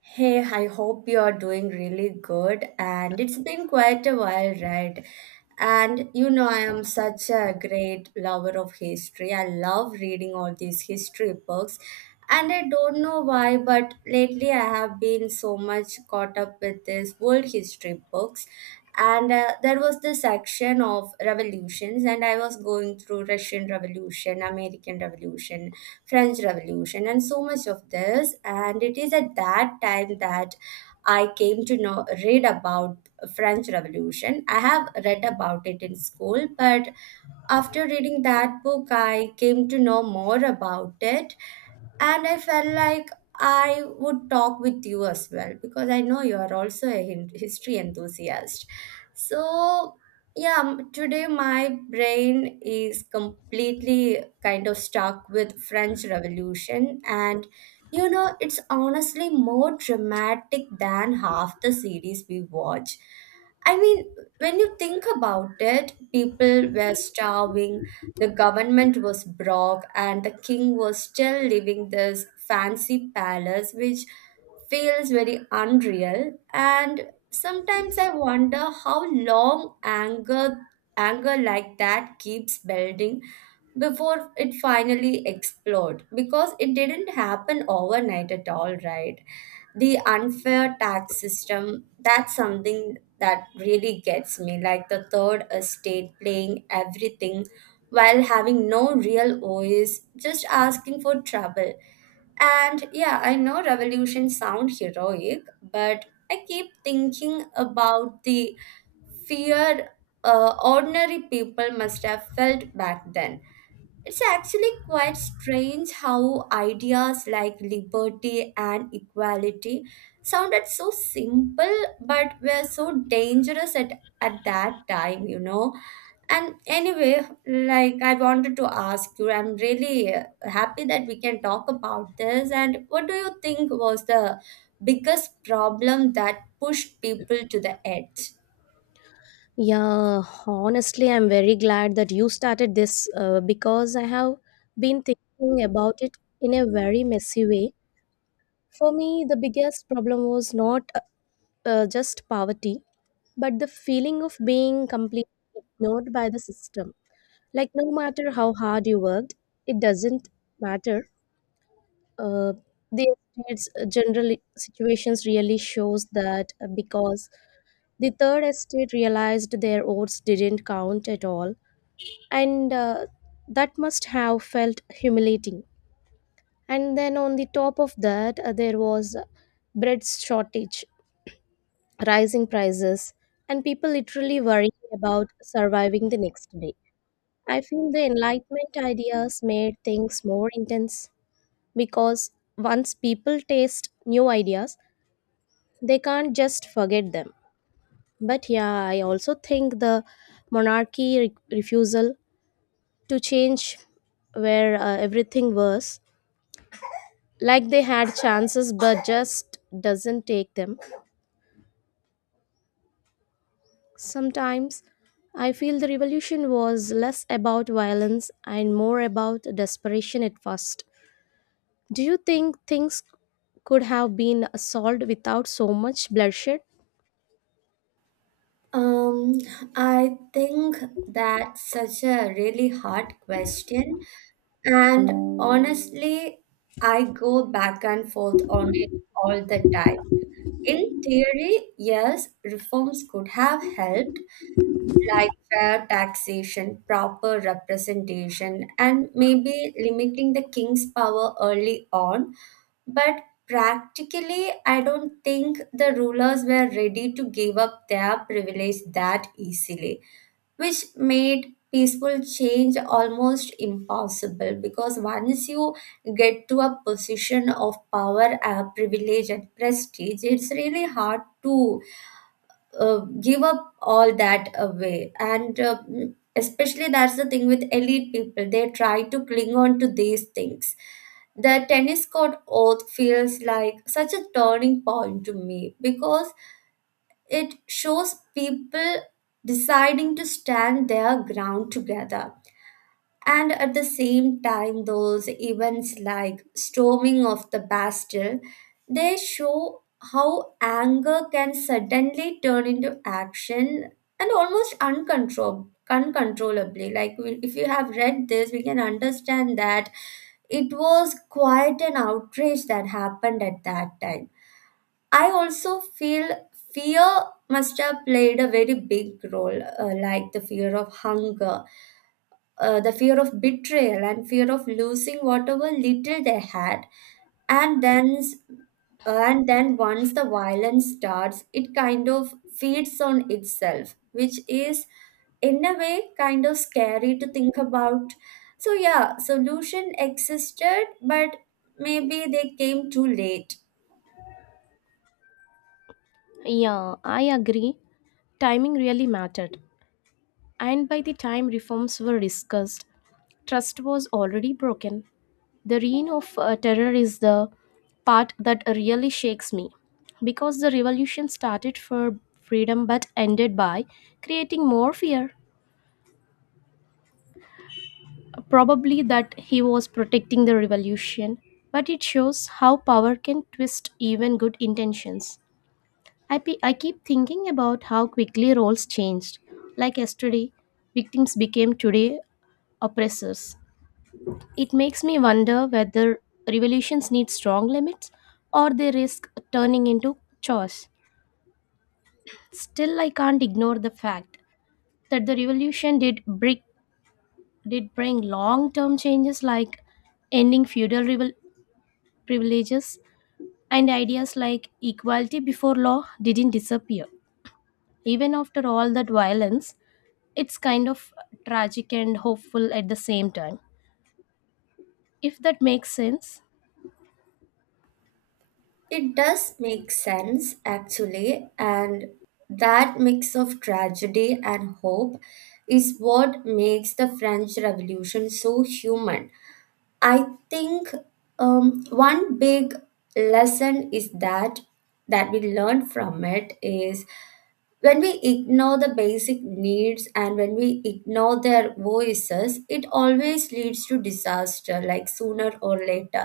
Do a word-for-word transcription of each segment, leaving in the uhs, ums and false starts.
Hey, I hope you're doing really good. And it's been quite a while, right? And you know, I am such a great lover of history. I love reading all these history books. And I don't know why, but lately I have been so much caught up with these world history books. And uh, there was this section of revolutions, and I was going through Russian Revolution, American Revolution, French Revolution, and so much of this. And it is at that time that I came to know read about French Revolution. I have read about it in school, but after reading that book, I came to know more about it and I felt like I would talk with you as well because I know you are also a hin- history enthusiast. So, yeah, m- today my brain is completely kind of stuck with French Revolution and you know, it's honestly more dramatic than half the series we watch. I mean, when you think about it, people were starving, the government was broke, and the king was still living this fancy palace, which feels very unreal. And sometimes I wonder how long anger, anger like that keeps building before it finally explode, because it didn't happen overnight at all, right? The unfair tax system, that's something that really gets me, like the third estate playing everything while having no real voice, just asking for trouble. And yeah, I know revolutions sound heroic, but I keep thinking about the fear uh, ordinary people must have felt back then. It's actually quite strange how ideas like liberty and equality sounded so simple but were so dangerous at, at that time, you know. And anyway, like I wanted to ask you, I'm really uh, happy that we can talk about this. And what do you think was the biggest problem that pushed people to the edge? Yeah, honestly, I'm very glad that you started this, uh, because I have been thinking about it in a very messy way. For me, the biggest problem was not uh, uh, just poverty, but the feeling of being completely ignored by the system. Like, no matter how hard you worked, it doesn't matter. uh, the estate's general situations really shows that, uh, because the third estate realized their votes didn't count at all, and uh, that must have felt humiliating. And then on the top of that, uh, there was bread shortage, rising prices, and people literally worrying about surviving the next day. I feel the enlightenment ideas made things more intense because once people taste new ideas, they can't just forget them. But yeah, I also think the monarchy re- refusal to change, where uh, everything was like they had chances but just doesn't take them. Sometimes I feel the revolution was less about violence and more about desperation at first. Do you think things could have been solved without so much bloodshed? Um, I think that's such a really hard question. And honestly, I go back and forth on it all the time. In theory, yes, reforms could have helped, like fair taxation, proper representation, and maybe limiting the king's power early on. But practically, I don't think the rulers were ready to give up their privilege that easily, which made peaceful change almost impossible, because once you get to a position of power, uh, privilege, and prestige, it's really hard to uh, give up all that away. And uh, mm, especially that's the thing with elite people, they try to cling on to these things. The tennis court oath feels like such a turning point to me, because it shows people deciding to stand their ground together. And at the same time, those events like storming of the Bastille, they show how anger can suddenly turn into action and almost uncontrol- uncontrollably. Like we- if you have read this, we can understand that it was quite an outrage that happened at that time. I also feel fear must have played a very big role, uh, like the fear of hunger, uh, the fear of betrayal, and fear of losing whatever little they had. And then, s- and then once the violence starts, it kind of feeds on itself, which is in a way kind of scary to think about. So yeah, solution existed, but maybe they came too late. Yeah, I agree. Timing really mattered. And by the time reforms were discussed, trust was already broken. The reign of uh, terror is the part that really shakes me because the revolution started for freedom but ended by creating more fear. Probably that he was protecting the revolution, but it shows how power can twist even good intentions. I, pe- I keep thinking about how quickly roles changed. Like yesterday, victims became today oppressors. It makes me wonder whether revolutions need strong limits or they risk turning into chores. Still, I can't ignore the fact that the revolution did bring, did bring long-term changes like ending feudal rival- privileges, and ideas like equality before law didn't disappear. Even after all that violence, it's kind of tragic and hopeful at the same time, if that makes sense. It does make sense, actually, and that mix of tragedy and hope is what makes the French Revolution so human. I think um, one big lesson is that that we learn from it is, when we ignore the basic needs and when we ignore their voices, it always leads to disaster, like sooner or later.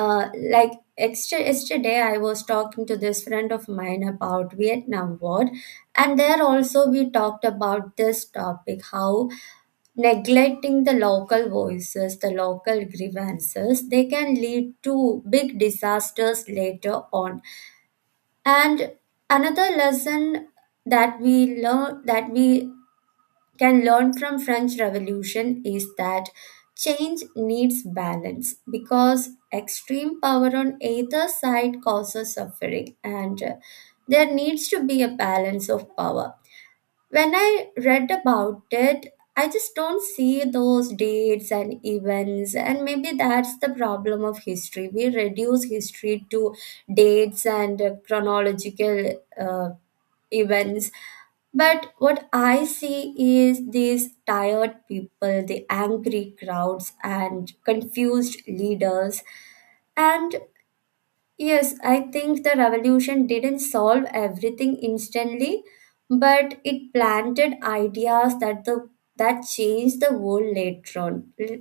uh, like extra yesterday I was talking to this friend of mine about Vietnam War, and there also we talked about this topic, how neglecting the local voices, the local grievances, they can lead to big disasters later on. And another lesson that we learn, that we can learn from French Revolution, is that change needs balance, because extreme power on either side causes suffering, and uh, there needs to be a balance of power. When I read about it, I just don't see those dates and events, and maybe that's the problem of history. We reduce history to dates and uh, chronological uh, events. But what I see is these tired people, the angry crowds, and confused leaders. And yes, I think the revolution didn't solve everything instantly, but it planted ideas that the that changed the world later on. L-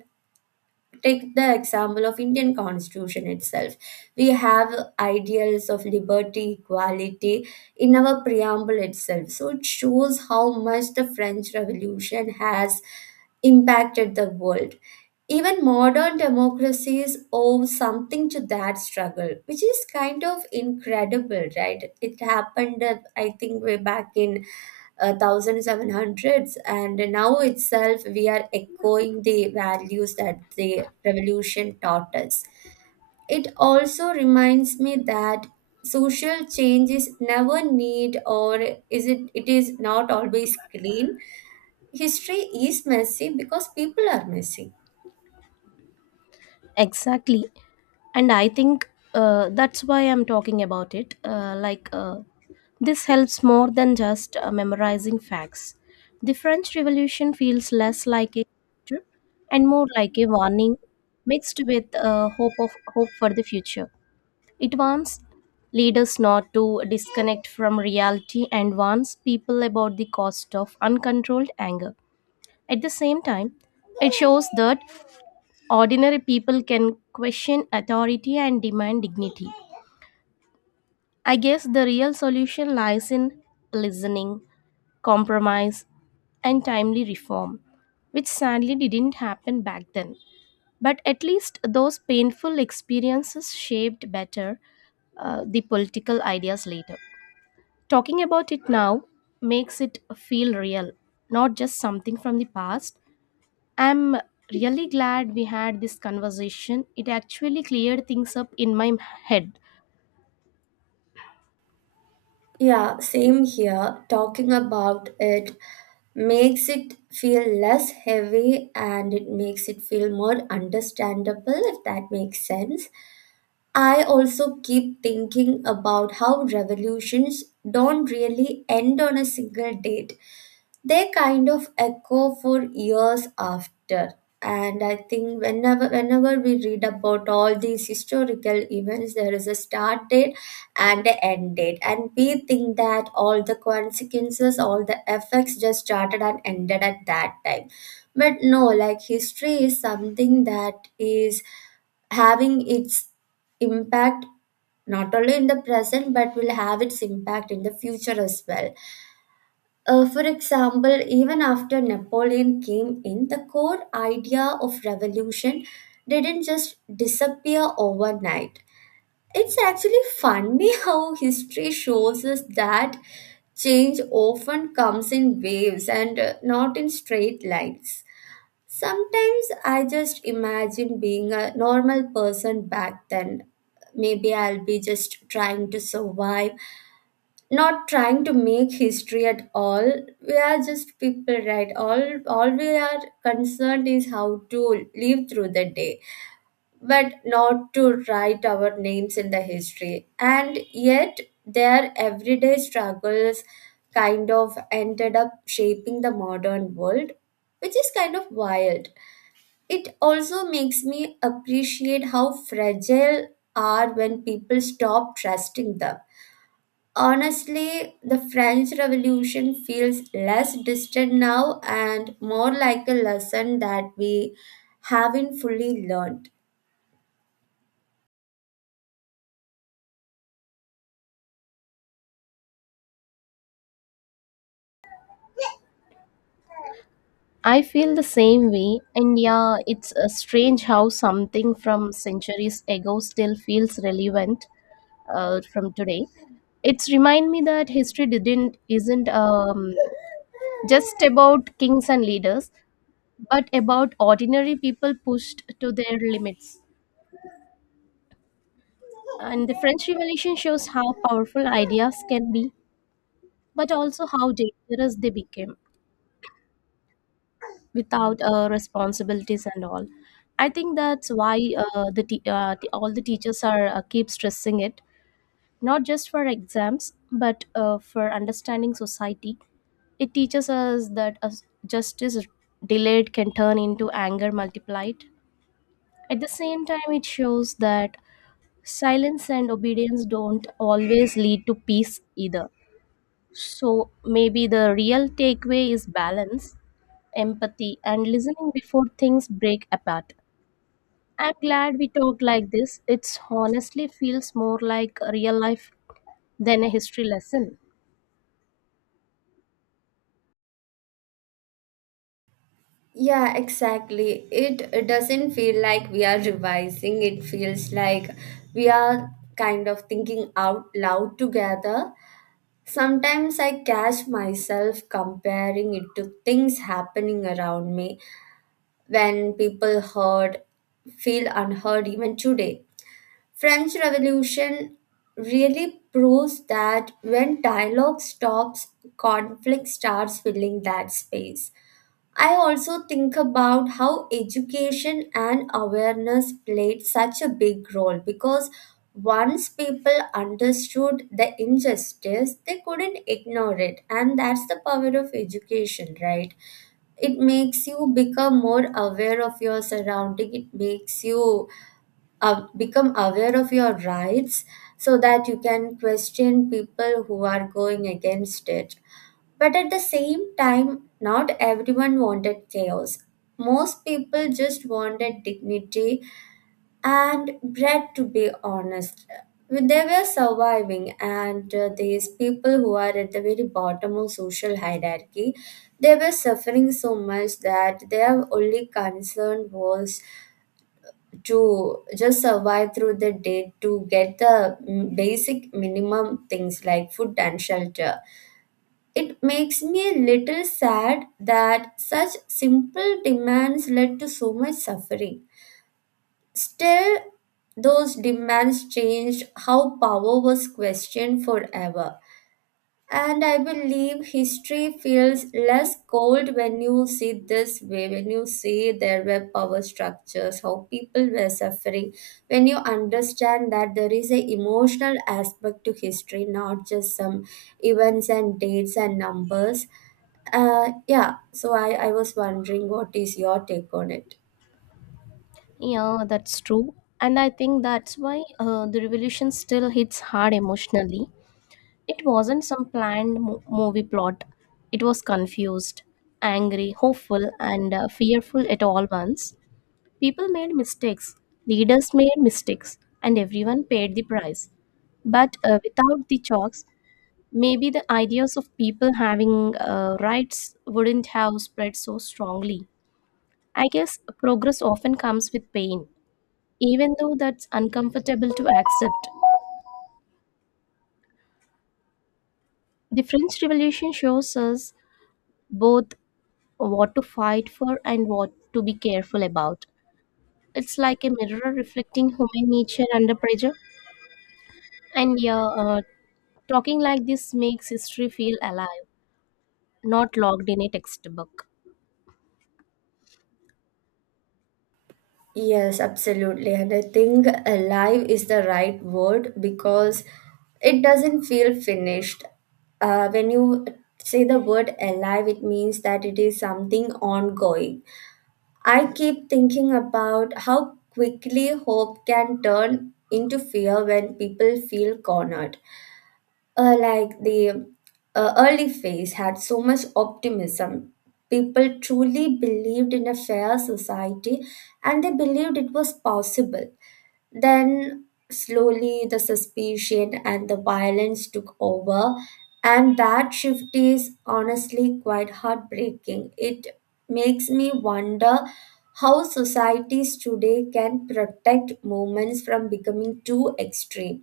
Take the example of Indian Constitution itself. We have ideals of liberty, equality in our preamble itself. So it shows how much the French Revolution has impacted the world. Even modern democracies owe something to that struggle, which is kind of incredible, right? It happened, uh, I think, way back in uh, seventeen hundreds, and now itself we are echoing the values that the revolution taught us. It also reminds me that social change is never neat or is it it is not always clean. History is messy because people are messy. Exactly. And I think uh, that's why I'm talking about it. Uh, like, uh, this helps more than just uh, memorizing facts. The French Revolution feels less like a chapter and more like a warning mixed with uh, hope, of, hope for the future. It warns leaders not to disconnect from reality, and warns people about the cost of uncontrolled anger. At the same time, it shows that ordinary people can question authority and demand dignity. I guess the real solution lies in listening, compromise, and timely reform, which sadly didn't happen back then. But at least those painful experiences shaped better, uh, the political ideas later. Talking about it now makes it feel real, not just something from the past. I'm really glad we had this conversation. It actually cleared things up in my head. Yeah, same here. Talking about it makes it feel less heavy, and it makes it feel more understandable, if that makes sense. I also keep thinking about how revolutions don't really end on a single date, they kind of echo for years after. And I think whenever whenever we read about all these historical events, there is a start date and an end date, and we think that all the consequences, all the effects just started and ended at that time. But no, like history is something that is having its impact not only in the present but will have its impact in the future as well. uh, for example, even after Napoleon came in, the core idea of revolution didn't just disappear overnight. It's actually funny how history shows us that change often comes in waves and uh, not in straight lines. Sometimes I just imagine being a normal person back then. Maybe I'll be just trying to survive, not trying to make history at all. We are just people, right? All all we are concerned is how to live through the day, but not to write our names in the history. And yet their everyday struggles kind of ended up shaping the modern world, which is kind of wild. It also makes me appreciate how fragile are when people stop trusting them. Honestly, the French Revolution feels less distant now and more like a lesson that we haven't fully learned. I feel the same way, and yeah, it's uh, strange how something from centuries ago still feels relevant uh, from today. It's remind me that history didn't isn't um, just about kings and leaders, but about ordinary people pushed to their limits. And the French Revolution shows how powerful ideas can be, but also how dangerous they became without uh, responsibilities and all. I think that's why, uh, the te- uh, the- all the teachers are uh, keep stressing it, not just for exams, but uh, for understanding society. It teaches us that, uh, justice delayed can turn into anger multiplied. At the same time, it shows that silence and obedience don't always lead to peace either. So maybe the real takeaway is balance, empathy, and listening before things break apart. I'm glad we talked like this. It's honestly feels more like a real life than a history lesson. Yeah, exactly. It doesn't feel like we are revising, it feels like we are kind of thinking out loud together. Sometimes I catch myself comparing it to things happening around me, when people heard feel unheard even today. French Revolution really proves that when dialogue stops, conflict starts filling that space. I also think about how education and awareness played such a big role, because once people understood the injustice, they couldn't ignore it. And that's the power of education, right? It makes you become more aware of your surrounding, it makes you uh, become aware of your rights so that you can question people who are going against it. But at the same time, not everyone wanted chaos. Most people just wanted dignity and bread, to be honest. They were surviving, and uh, these people who are at the very bottom of social hierarchy, they were suffering so much that their only concern was to just survive through the day to get the mm, basic minimum things like food and shelter. It makes me a little sad that such simple demands led to so much suffering. Still, those demands changed how power was questioned forever. And I believe history feels less cold when you see this way, when you see there were power structures, how people were suffering, when you understand that there is a emotional aspect to history, not just some events and dates and numbers. Uh, yeah, so I, I was wondering what is your take on it? Yeah, that's true. And I think that's why, uh, the revolution still hits hard emotionally. It wasn't some planned mo- movie plot, it was confused, angry, hopeful, and uh, fearful at all once. People made mistakes, leaders made mistakes, and everyone paid the price. But uh, without the chalks, maybe the ideas of people having uh, rights wouldn't have spread so strongly. I guess progress often comes with pain, even though that's uncomfortable to accept. The French Revolution shows us both what to fight for and what to be careful about. It's like a mirror reflecting human nature under pressure. And yeah, uh, talking like this makes history feel alive, not logged in a textbook. Yes, absolutely. And I think alive is the right word because it doesn't feel finished. Uh, when you say the word alive, it means that it is something ongoing. I keep thinking about how quickly hope can turn into fear when people feel cornered, uh, like the uh, early phase had so much optimism. People truly believed in a fair society, and they believed it was possible. Then, slowly, the suspicion and the violence took over, and that shift is honestly quite heartbreaking. It makes me wonder how societies today can protect movements from becoming too extreme.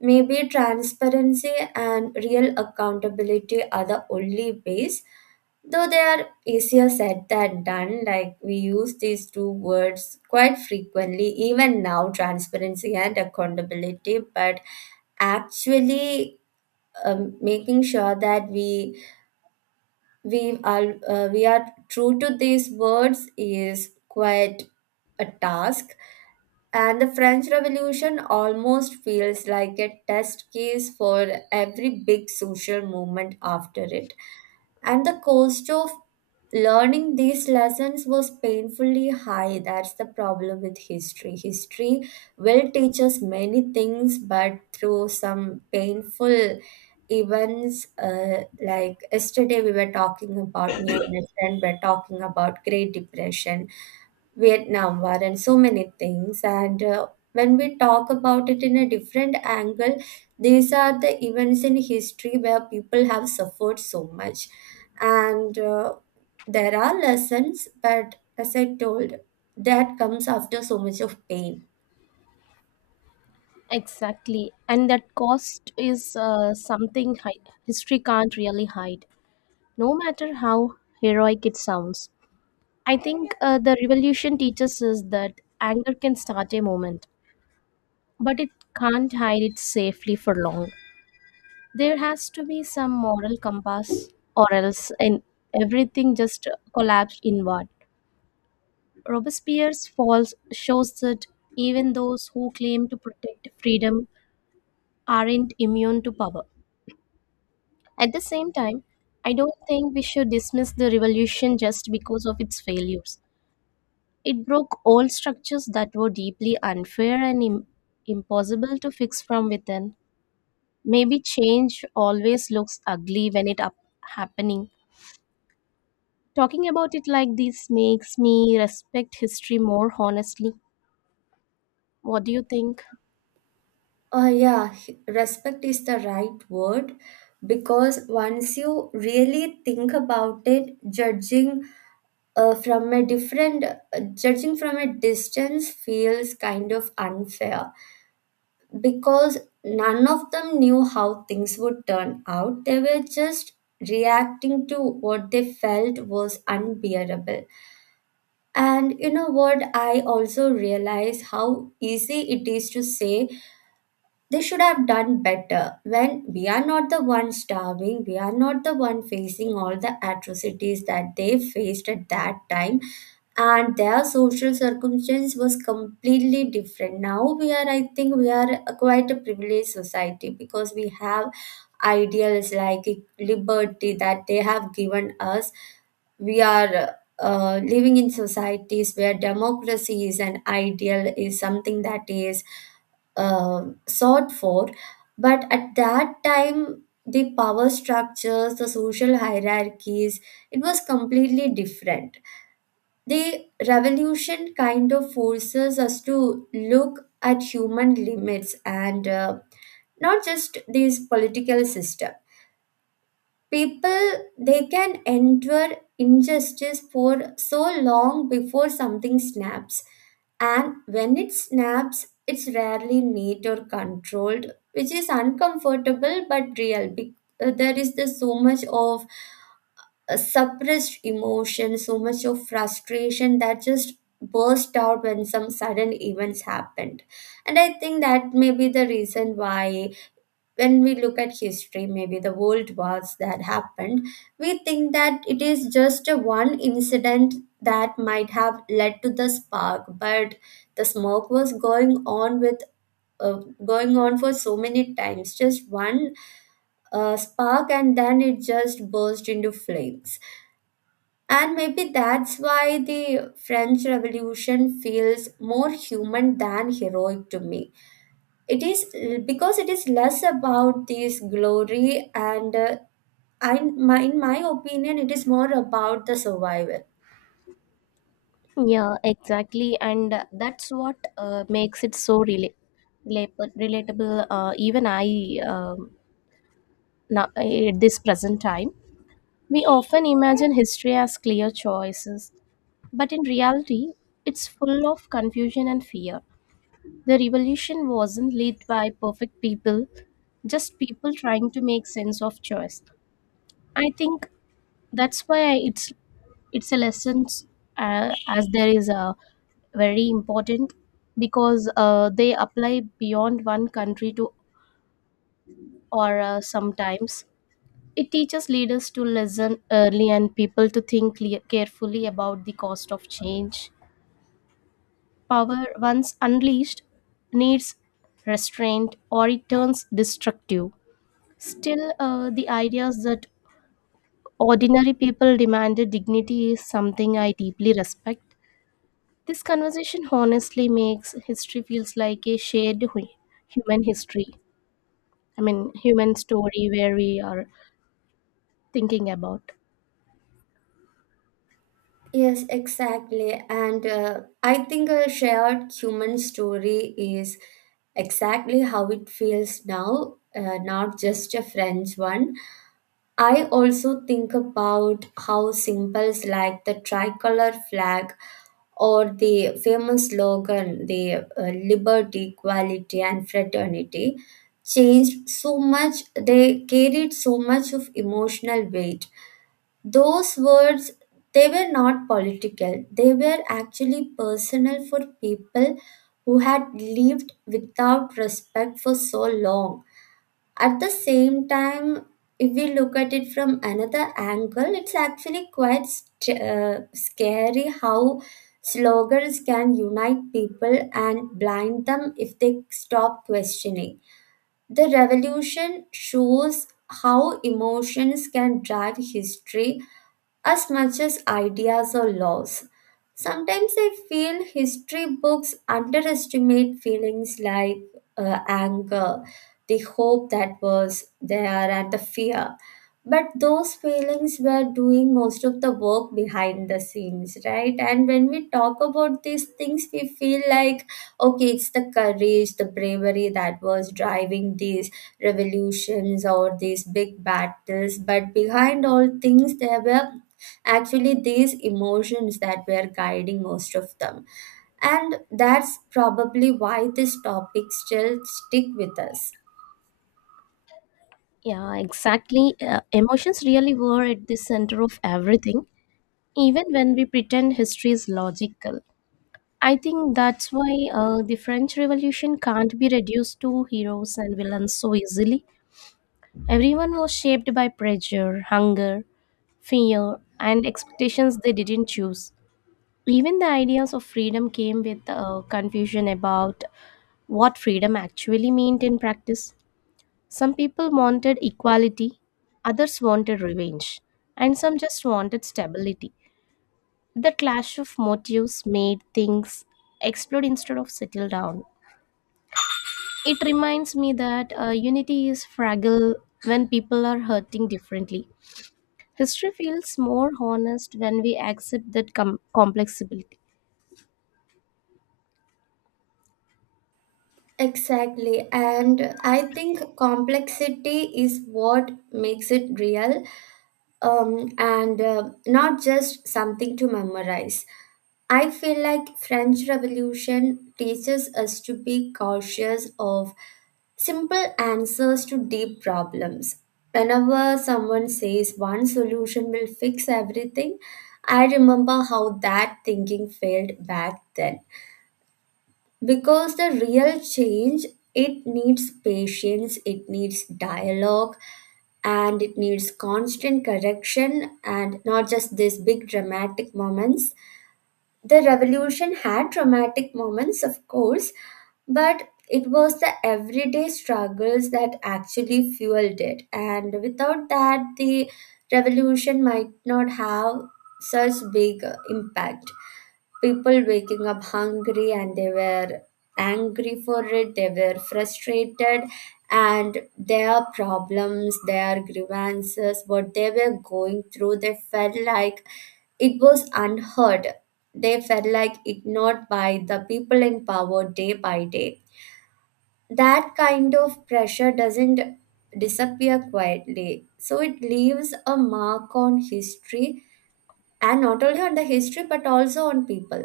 Maybe transparency and real accountability are the only ways, though they are easier said than done. Like we use these two words quite frequently, even now transparency and accountability, but actually. Um, making sure that we we are uh, we are true to these words is quite a task. And the French Revolution almost feels like a test case for every big social movement after it. And the cost of learning these lessons was painfully high. That's the problem with history. History will teach us many things, but through some painful events, uh, like yesterday we were talking about, me and my friend were talking about great depression, vietnam war and so many things. And uh, when we talk about it in a different angle, these are the events in history where people have suffered so much. And uh, there are lessons, but as I told, that comes after so much of pain. Exactly. And that cost is uh, something hi- history can't really hide, no matter how heroic it sounds. I think uh, the revolution teaches us that anger can start a moment, but it can't hide it safely for long. There has to be some moral compass, or else in everything just collapsed inward. Robespierre's fall shows that even those who claim to protect freedom aren't immune to power. At the same time, I don't think we should dismiss the revolution just because of its failures. It broke old structures that were deeply unfair and Im- impossible to fix from within. Maybe change always looks ugly when it up happening. Talking about it like this makes me respect history more honestly. What do you think? Uh, yeah, h- respect is the right word, because once you really think about it, judging uh, from a different, uh, judging from a distance feels kind of unfair because none of them knew how things would turn out. They were just reacting to what they felt was unbearable. And you know what? I also realize how easy it is to say they should have done better when we are not the one starving, we are not the one facing all the atrocities that they faced at that time. And their social circumstance was completely different. Now we are, I think we are a quite a privileged society because we have ideals like liberty that they have given us. We are uh, living in societies where democracy is an ideal, is something that is uh, sought for. But at that time, the power structures, the social hierarchies, it was completely different. The revolution kind of forces us to look at human limits and uh, not just these political systems. People, they can endure injustice for so long before something snaps. And when it snaps, it's rarely neat or controlled, which is uncomfortable but real. Be- uh, there is the so much of uh, suppressed emotion, so much of frustration that just burst out when some sudden events happened. And I think that may be the reason why, when we look at history, maybe the world wars that happened, we think that it is just a one incident that might have led to the spark, but the smoke was going on with, uh, going on for so many times. Just one uh, spark, and then it just burst into flames. And maybe that's why the French Revolution feels more human than heroic to me. It is uh, because it is less about this glory and, uh, I, my, in my opinion, it is more about the survival. Yeah, exactly. And uh, that's what uh, makes it so rela- relap- relatable. Uh, even I, um, now, at this present time, we often imagine history as clear choices, but in reality, it's full of confusion and fear. The revolution wasn't led by perfect people, just people trying to make sense of choice. I think that's why it's it's a lesson, uh, as there is a very important, because uh, they apply beyond one country to, or uh, sometimes it teaches leaders to listen early and people to think clear, carefully about the cost of change. Power once unleashed needs restraint, or it turns destructive. Still, uh, the ideas that ordinary people demanded dignity is something I deeply respect. This conversation honestly makes history feels like a shared hu- human history. I mean, human story where we are thinking about. Yes, exactly. And uh, I think a shared human story is exactly how it feels now, uh, not just a friend's one. I also think about how symbols like the tricolor flag or the famous slogan, the uh, liberty, equality, and fraternity, changed so much, they carried so much of emotional weight. Those words, they were not political, they were actually personal for people who had lived without respect for so long. At the same time, if we look at it from another angle, it's actually quite st- uh, scary how slogans can unite people and blind them if they stop questioning. The revolution shows how emotions can drive history as much as ideas or laws. Sometimes I feel history books underestimate feelings like uh, anger, the hope that was there, and the fear. But those feelings were doing most of the work behind the scenes, right? And when we talk about these things, we feel like, okay, it's the courage, the bravery that was driving these revolutions or these big battles. But behind all things, there were actually these emotions that were guiding most of them. And that's probably why this topic still stick with us. Yeah, exactly. Uh, emotions really were at the center of everything, even when we pretend history is logical. I think that's why uh, the French Revolution can't be reduced to heroes and villains so easily. Everyone was shaped by pressure, hunger, fear, and expectations they didn't choose. Even the ideas of freedom came with uh, confusion about what freedom actually meant in practice. Some people wanted equality, others wanted revenge, and some just wanted stability. The clash of motives made things explode instead of settle down. It reminds me that uh, unity is fragile when people are hurting differently. History feels more honest when we accept that com- complexity. Exactly, and I think complexity is what makes it real. Um, and uh, not just something to memorize. I feel like French Revolution teaches us to be cautious of simple answers to deep problems. Whenever someone says one solution will fix everything, I remember how that thinking failed back then, because the real change, it needs patience, it needs dialogue, and it needs constant correction, and not just these big dramatic moments. The revolution had dramatic moments of course, but it was the everyday struggles that actually fueled it, and without that, the revolution might not have such big uh, impact. People waking up hungry, and they were angry for it, they were frustrated. And their problems, their grievances, what they were going through, they felt like it was unheard. They felt like ignored by the people in power day by day. That kind of pressure doesn't disappear quietly, so it leaves a mark on history, and not only on the history but also on people.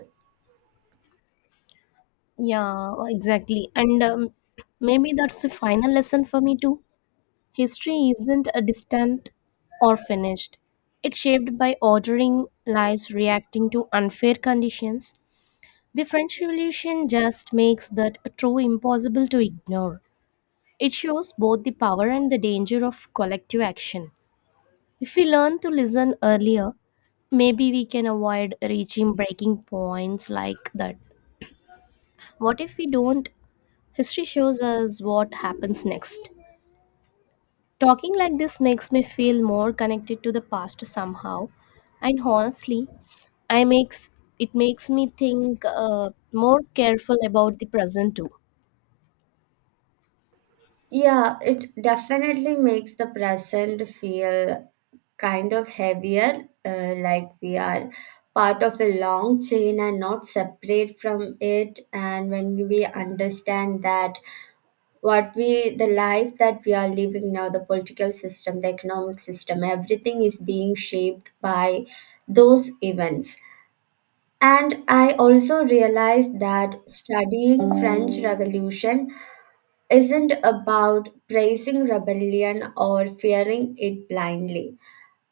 Yeah, exactly. And um, maybe that's the final lesson for me too. History isn't a distant or finished. It's shaped by ordering lives reacting to unfair conditions. The French Revolution just makes that true impossible to ignore. It shows both the power and the danger of collective action. If we learn to listen earlier, maybe we can avoid reaching breaking points like that. What if we don't? History shows us what happens next. Talking like this makes me feel more connected to the past somehow, and honestly, I makes it makes me think, uh, more careful about the present too. Yeah, it definitely makes the present feel kind of heavier, uh, like we are part of a long chain and not separate from it. And when we understand that, what we, the life that we are living now, the political system, the economic system, everything is being shaped by those events. And I also realized that studying French Revolution isn't about praising rebellion or fearing it blindly.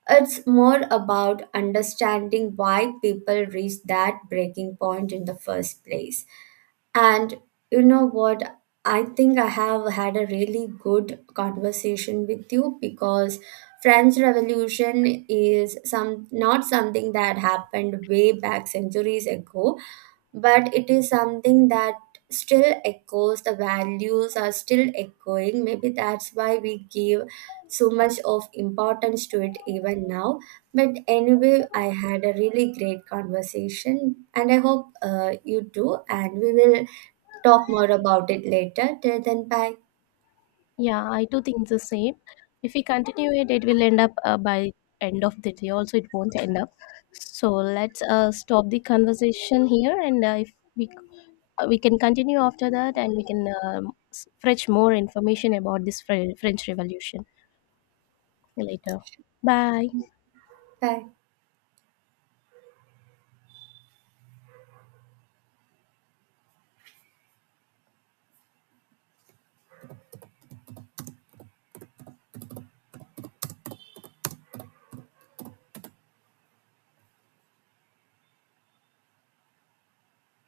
It's more about understanding why people reach that breaking point in the first place. And you know what? I think I have had a really good conversation with you, because French Revolution is some, not something that happened way back centuries ago, but it is something that still echoes, the values are still echoing. Maybe that's why we give so much of importance to it even now. But anyway, I had a really great conversation, and I hope uh, you do. And we will talk more about it later. Till then, bye. Yeah, I too think the same. If we continue it, it will end up uh, by end of the day. Also, it won't end up. So let's uh, stop the conversation here, and uh, if we uh, we can continue after that, and we can um, s- fetch more information about this Fre- French Revolution later. Bye. Bye.